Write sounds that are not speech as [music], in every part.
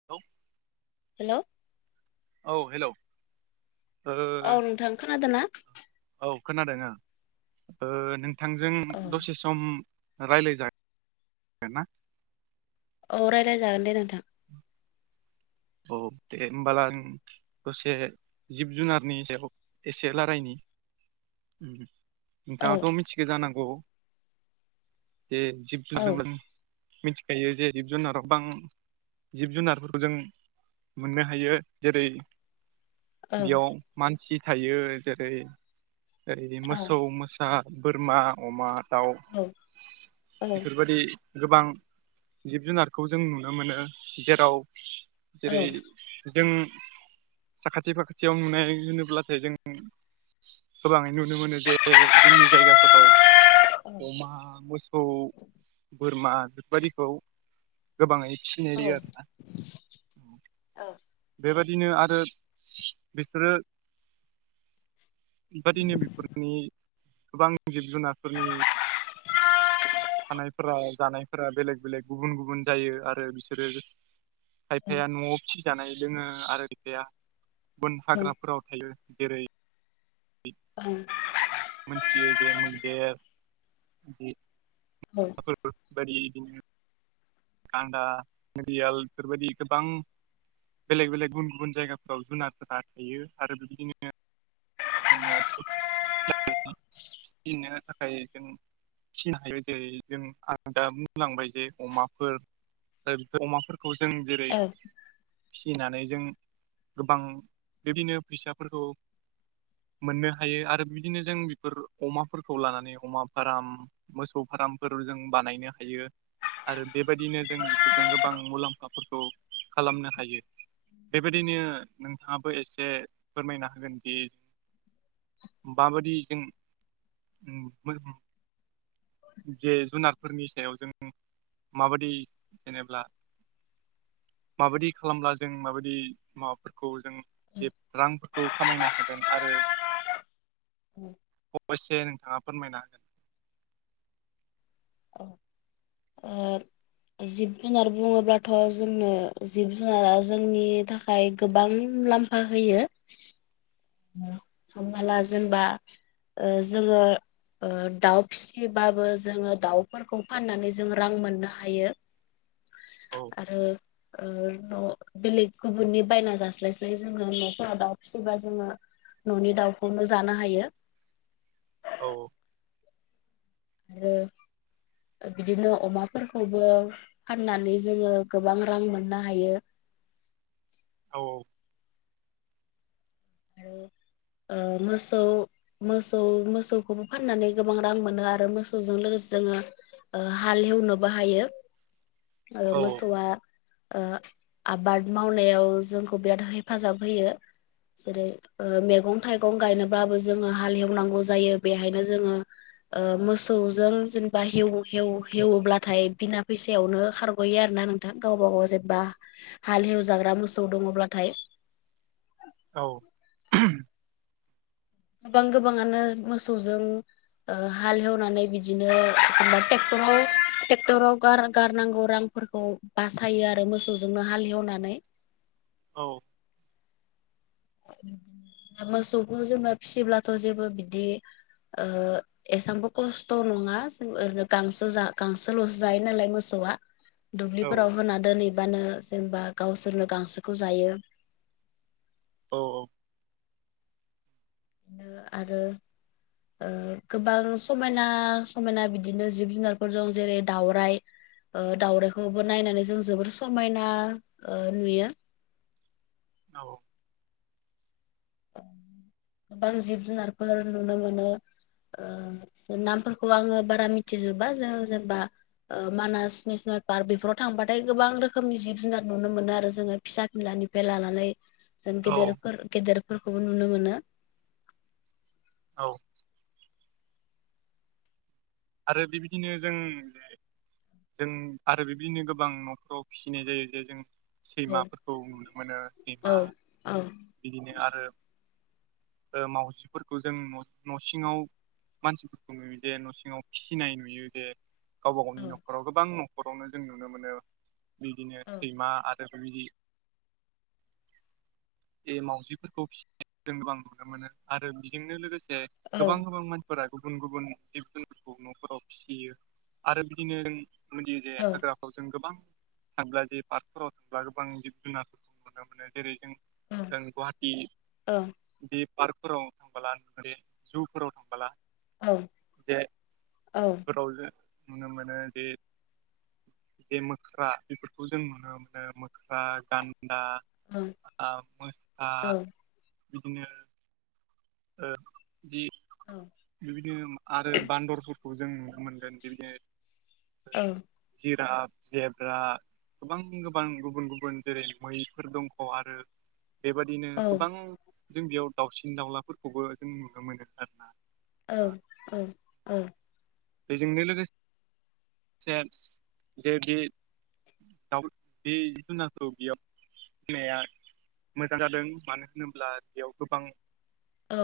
Hello hello औ hello ओ औ नोंथां खोनादों ना औ खोनादों ओ नोंथांजों औ दसे स सम रायज्लाय जायो आरोना औ रायलायजागोन दे नोंथां [inaudible] औ दे होनोमबालाय दसे जिब जुनारनि सायाव एसे रायलायनि उम औ नोंथाङाथ मिथिगौ जानांगौ जे जिब जु औ [unintelligible] मिथिखायो जे जिब जुनाराव बां जिब जुनारफोरजों मोननो हायो जेरै औ बियाव मानसि थायो जेरै ओरै मोसौ मोसा बोरमा अमा दाउ औ औ बेफोरबायदि गोबां जिब जुनारखौ जों नुनो मोनो जेराव औ जेरै जों साखाथि फाखाथियाव नुनाय होनोब्लाथाय जों गोबाङैनो नुनो मोनो जे जोंनि जायगाफोराव अमा मोसौ बोरमा बेफोरबायदिखौ गोबाङै फिनाय‌ आरोना औ बेबायदिनो आरो बिसोरो बेबदिनो बेफोरनि गोबां जिब जुनारफोरनि थानायफोरा जानायफोरा बेलेग बेलेग गुबुन गुबुन जायो आरो बिसोरो खायफाया न'आव फिसिजानाय दोङो आरो खायफाया बन हाग्राफोराव थायो जेरै [inaudible] ओं मिथियो जे मैदेर बिदि फोर बायदि इदिनो गान्दा गोरियाल बेफोरबायदि गोबां बेलेग बेलेग गुबुन गुबुन जायगाफोराव जुनारफोरा थायो आरो बेबायदिनो न'आवबो [unintelligible] फिनो थाखाय जों फिनो हायो जेरै जों आं दा बुंलांबाय जे अमा फोर अमाफोरखौ जों जेरै औ फिनानै जों गोबां बेदिनो फैसाफोरखौ मोननो हायो आरो बिदिनो जों बेफोर अमाफोरखौ लानानै अमा फार्म मोसौ फार्मफोर जों बानायनो हायो आरो बेबायदिनो जों बेफोरजों गोबां मुलाम्फाफोरखौ खालामनो हायो बेबायदिनो नोंथाङाबो एसे फोरमायना होगोनदि माबायदि जों जे जुनारफोरनि सायाव जों माबायदि जेनेबा माबायदि खालामब्ला जों माबायदि मा फोरखौ जों जे रांफोरखौ खामायनो हागोन आरो अबयसे नोंथाङा फोरमायनो हागोन। औ आरो जिब जुनार बुङोब्लाथ' जोंनो जिब जुनारा जोंनि थाखाय गोबां मुलामफा फाहैयो होमला जेनबा जोङो ओ दाउ फिसिबाबो जोङो दाउफोरखौ फाननानै जों रां मोननो हायो। औ आरो न बेलेग गुबुननि बायना जास्लायस्लाय जोङो न'फोरा दाउ फिबा जोङो न'नि दाउखौनो जानो हायो। औ आरो ओ बिदिनो अमाफोरखौबो फाननानै जोङो गोबां रां मोननो हायो। औ [inaudible] ओ मोसौ मोसौ मोसौखौबो फाननानै गोबां रां मोनो आरो मोसौजों लोगोसे जोङो ओ हालेवनोबो हायो औ मोसौआ ओ आबाद मावनायाव जोंखौ बिराद हेफाजाब होयो। ओ जेरै मैगं थाइगं गायनोब्लाबो जोङो हाल एेवनांगौ जायो बेहायनो जोङो ओ मोसौजों जेनेबा हेव हेव हेव्लाथाय बिना फैसायावनो खारग'यो आर ना नों गावबा गाव जेबा हाल हेवजाग्रा मोसौ दङब्लाथाय औ गोबां गोबाङानो मोसौजों ओ हालेवनानै बिदिनो एखमबा ट्रेक्टराव ट्रेक्टरावार गारनांगौ रांफोरखौ बासायो आरो मोसौजोंनो हालेवनानै। औ मोसौखौ जोबा फिसिब्लाथ' जेबो बिदि ओ एसेबांबो खस्थ' नङा जों ओरैनो गांसो गांसोल'सो जायो नालाय मोसौआ। दुब्लिफोराव होना दोनहैबानो जेनेबा गावसोरनो गांसोखौ जायो। औ औ बिदिनो आरो ओ गोबां समायना समायना बिदिनो जिब जुनारफोर दं जेरै दावराइ। ओ दाउरायाइखौबो नायनानै जों जोबोर समायना ओ नुयो। औ [inaudible] गोबां जिब जुनारफोर नुनो मोनो। ओ नामफोरखौ आङो बारा मिथिजोबा जों जेनेबा ओ मानास नेसनेल पार्क बेफोराव थांबाथाय गोबां रोखोमनि जिब जुनार नुनो मोनो आरो जोङो। फिसा खिलानिफ्राय लानानै जों औ गेदेरफोर गेदेरफोरखौबो नुनो मोनो। औ आरो बेबायदिनो जों जों आरो बिबदिनो गोबां न'फोरराव फिसिनाय जायो जे जों औ सैमाफोरखौ नुनो मोनो औ सैमा औ बिदिनो आरो ओ मावजिफोरखौ जों न' सिङाव मानसिफोरखौ नुयो जे न' सिङाव फिनाय नुयो जे गावबा औ गावनि न'खराव गोबां न'खरावनो जों नुनो मोनो। बिदिनो सैमा आरो बिदि बे मावजिफोरखौ फिसिनाय जों गोबां नुनो मोनो आरो बेजोंनो लोगोसे औ गोबां गोबां मानसिफोरा गुबुन गुबुन जिब जुन न'फोराव फिसियो आरो बिदिनो मदियो जे औ हाग्रा जों गोबां थांब्ला जे पार्कफोराव थांब्ला गोबां जिब जुनारफोरखौ नुनो मोनो जेरै जों गुवाहाटि औ बे पार्कफोराव थांबोला जुफोराव थांबोला औ जे औ फोराव ज नुनो मोनो जे जे मोख्रा बेफोरखौ जों नुनो मोनो मोख्रा गान्दा औ मोसा औ बिदिनो जि औ बिबायदिनो आरो बान्दरफोरखौ जों नुनो मोनगोन बिबायदिनो औ जिरप जेब्रा गोबां गोबां गुबुन गुबुन जेरै मैफोर दङ आरो बेबादिनो गोबां औ जों बेयाव दाउसिन दाउलाफोरखौबो जों नुनो मोनो आरो ना औ औ औ बेजोंनो लोगोसे जे बे दाउ बे जि जुनारखौ बेयाव होननाया मोजां जादों मानो होनोब्ला बेयाव गोबां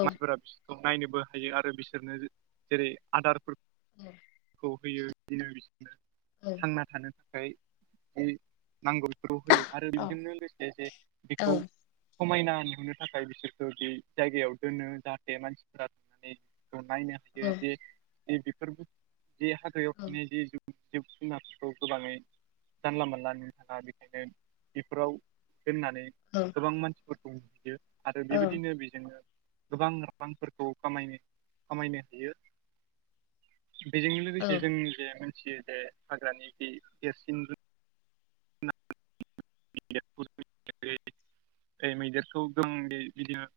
मानसिफोरा बिसोरखौ नायनोबो हायो आरो बिसोरनो जेरै आदार [inaudible] होयो बिदिनो बिसोरनो थांना थानो थाखाय जि नांगौ ग' होयो आरो बेजोंनो लोगोसे जे बेखौ समायना नुहोननो थाखाय बिसोरखौो बे जायगायाव दोनो जाहाथे मानसिफोरा थांनानै नायनो हायो जे जे बेफोर जे हागायाव थनाय जि जिब जुनारफोरखौ गोबाङै जानला मोनानला नुनो थाङा बेखायनो बेफोराव दोननानै औ गोबां मानसिफोरखौ नयो आरो बेबायदिनो बेजोंनो गोबां रफांफोरखौ खामायनो खामायनो हायो बेजों लोगोसे जों जे मोनथियो जे हाग्रानि जि देरसिन [unintelligible] ओफ्राय मैदेरखौ गं बिदिनो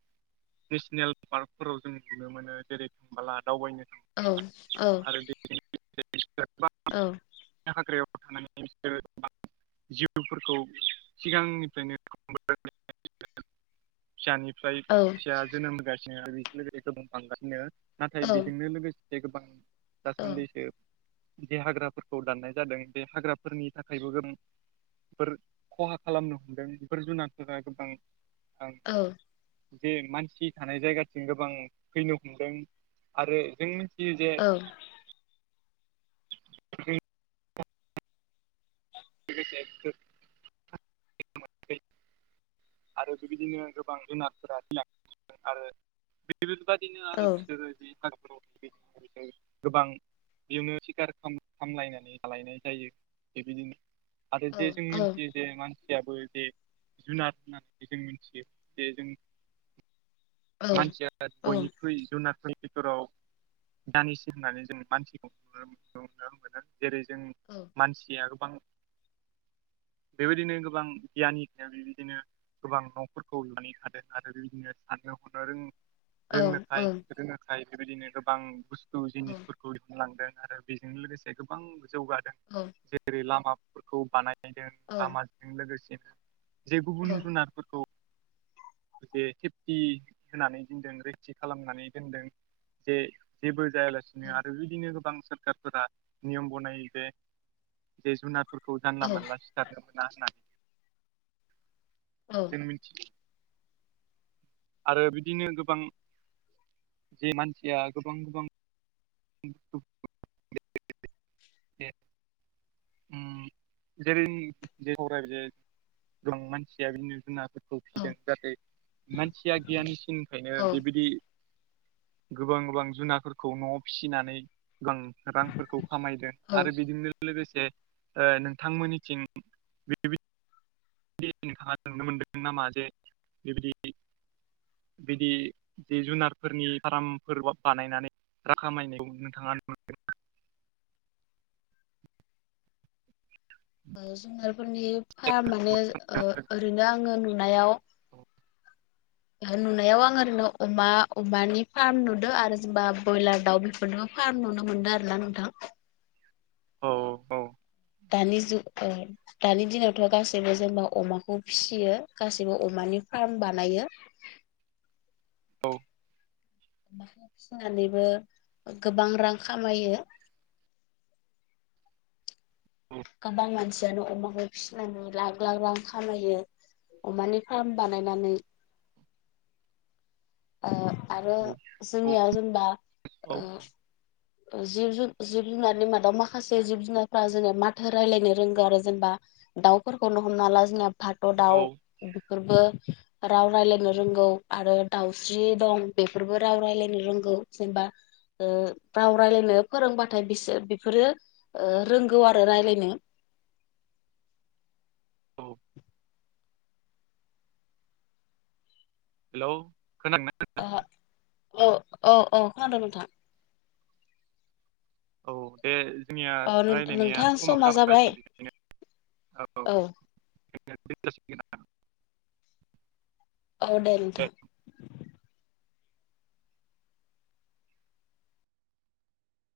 नेसनेल पार्कफोराव जों नुनो मोनो जेरै थांबोला दावबायनो थां औ औ आरो बे [unintelligible] औ हाग्रायाव थांनानै बिसोरो जिउफोरखौ सिगांनिफ्रायनो फिसानिफ्राय औ फिसा जोनोम होगासिनो बेजों लोगोसे गोबां बांगासिनो नाथाय औ बेजोंनो लोगोसे गोबां औ दासान्दिसो जे हाग्राफोरखौ दाननाय जादों बे हाग्राफोरनि थाखायबो गोबांफोर खहा खालामनो हमदों बेफोर जुनाद गोबां आं औ जे मानसि थानाय जायगाथिं गोबां फैनो हमदों आरो जों मिथियो जे दा द [unintelligible] बे आरो बेबायदिनो गोबां जुनारफोरा लांदों आरो बेफोरबायदिनो औ आरो बिसोरो बेदि बि गोबां बेयावनो सिखार खालाम लायनानै लायनाय जायो बेबायदिनो आरो औ जे जों मिथियो जे मान मानसियाबो जे जुनार होननानै जों मिथियो जे जों औ मानसिया औ बयनिख्रुइ जुनार [unintelligible] बेफोराव दानिस होननानै जों मानसिखौ नुनो मोनो। जेरै जों औ मानसिया गोबां बेबायदिनो गोबां गियाननि थाखाय बेबायदिनो गोबां न'फोरखौ लुनानै हादों आरो बिदिनो साननो औ औ रोंनोखाय औ रोंङोखाय बेबायदिनो गोबां बुस्थु गो जिनिसफोरखौ दिहुन लांदों आरो बेजों लोगोसे गोबां जौगादों। औ जेरै लामाफोरखौ बानायदों लामाजों लोगोसेनो जेरै गुबुन जुनारफोरखौ जे थेफि होनानै दोनदों रैथि खालामनानै दोनदों। जे जेबो जायालासिनो आरो बिदिनो गोबां सोरखारफोरा नियम बनायो जे बे जुनार फोरखौ जानला मोनानला सिथारनो मोना होननानै जों मिथियो। आरो बिदिनो गोबां जे मानसिया गोबां गोबां [unintelligible] जेरै जेराय बे गोबां मानसिया बिनो जुनारफोरखौ दों जाहाथे मानसिया गियानि सिननिफ्रायनो औ बेबायदि गोबां गोबां जुनारफोरखौ न'आव फिसिनानै गोबां रांफोरखौ खामायदों आरो बिदिनो लोगोसे ओ नोंथांमोननिथिं बेदि बि नोंथाङा नुनो मोनदों नामा जे बेबायदि बिदि जि जुनारफोरनि फार्मफोर बानायनानै रा खामायनायाव नोंथाङा नुगोन। ओ जुनारफोरनि फार्म माने ओ ओरैनो आङो नुनायाव नुनायाव आं ओरैनो अमा अमानि फार्म नुदों आरो जेनेबा ब्रयलार दाउ बेफोरनो फारम नुनो मोनदों आरोना नोंथां। औ औ दानि जुग दानि दिनावथ' गासैबो जेनेबा अमाखौ फिसियो गासैबो अमानि फार्म बानायो। औ बा फिसिनानैबो गोबां रां खामायो। औ गोबां मानसियानो अमाखौ फिसिनानै लाख लाख रां खामायो। अमानि फार्म बानायनानै ओ आरो औ औ जोंनिया जेनेबा औ ओ जिब ज जिब जुनारनि मादाव माखासे जिब जुनारफ्रा जेने माथो राय्लायनो रोंगौ आरो जेनेबा दाउफोरखौनो हमना ला जोंना फाथ' औ दाउ बेफोरबो राव राय्लायनो रोंगौ आरो दाउस्रि दं बेफोरबो राव राय्लायनो रोंगौ जेनेबा ओ राव रायलायनो फोरोंबाथाय बिसोर बेफोरो ओ रोंगौ आरो रायलायनो। औ हेलौ खोनादों ना? औ औ औ खोनादों नोंथां। औ दे जोंनिया औ रायलायनाया नोंथां समाबो समा जाबाय। बेनिखायनो औ [unintelligible] औ दे नोंथां।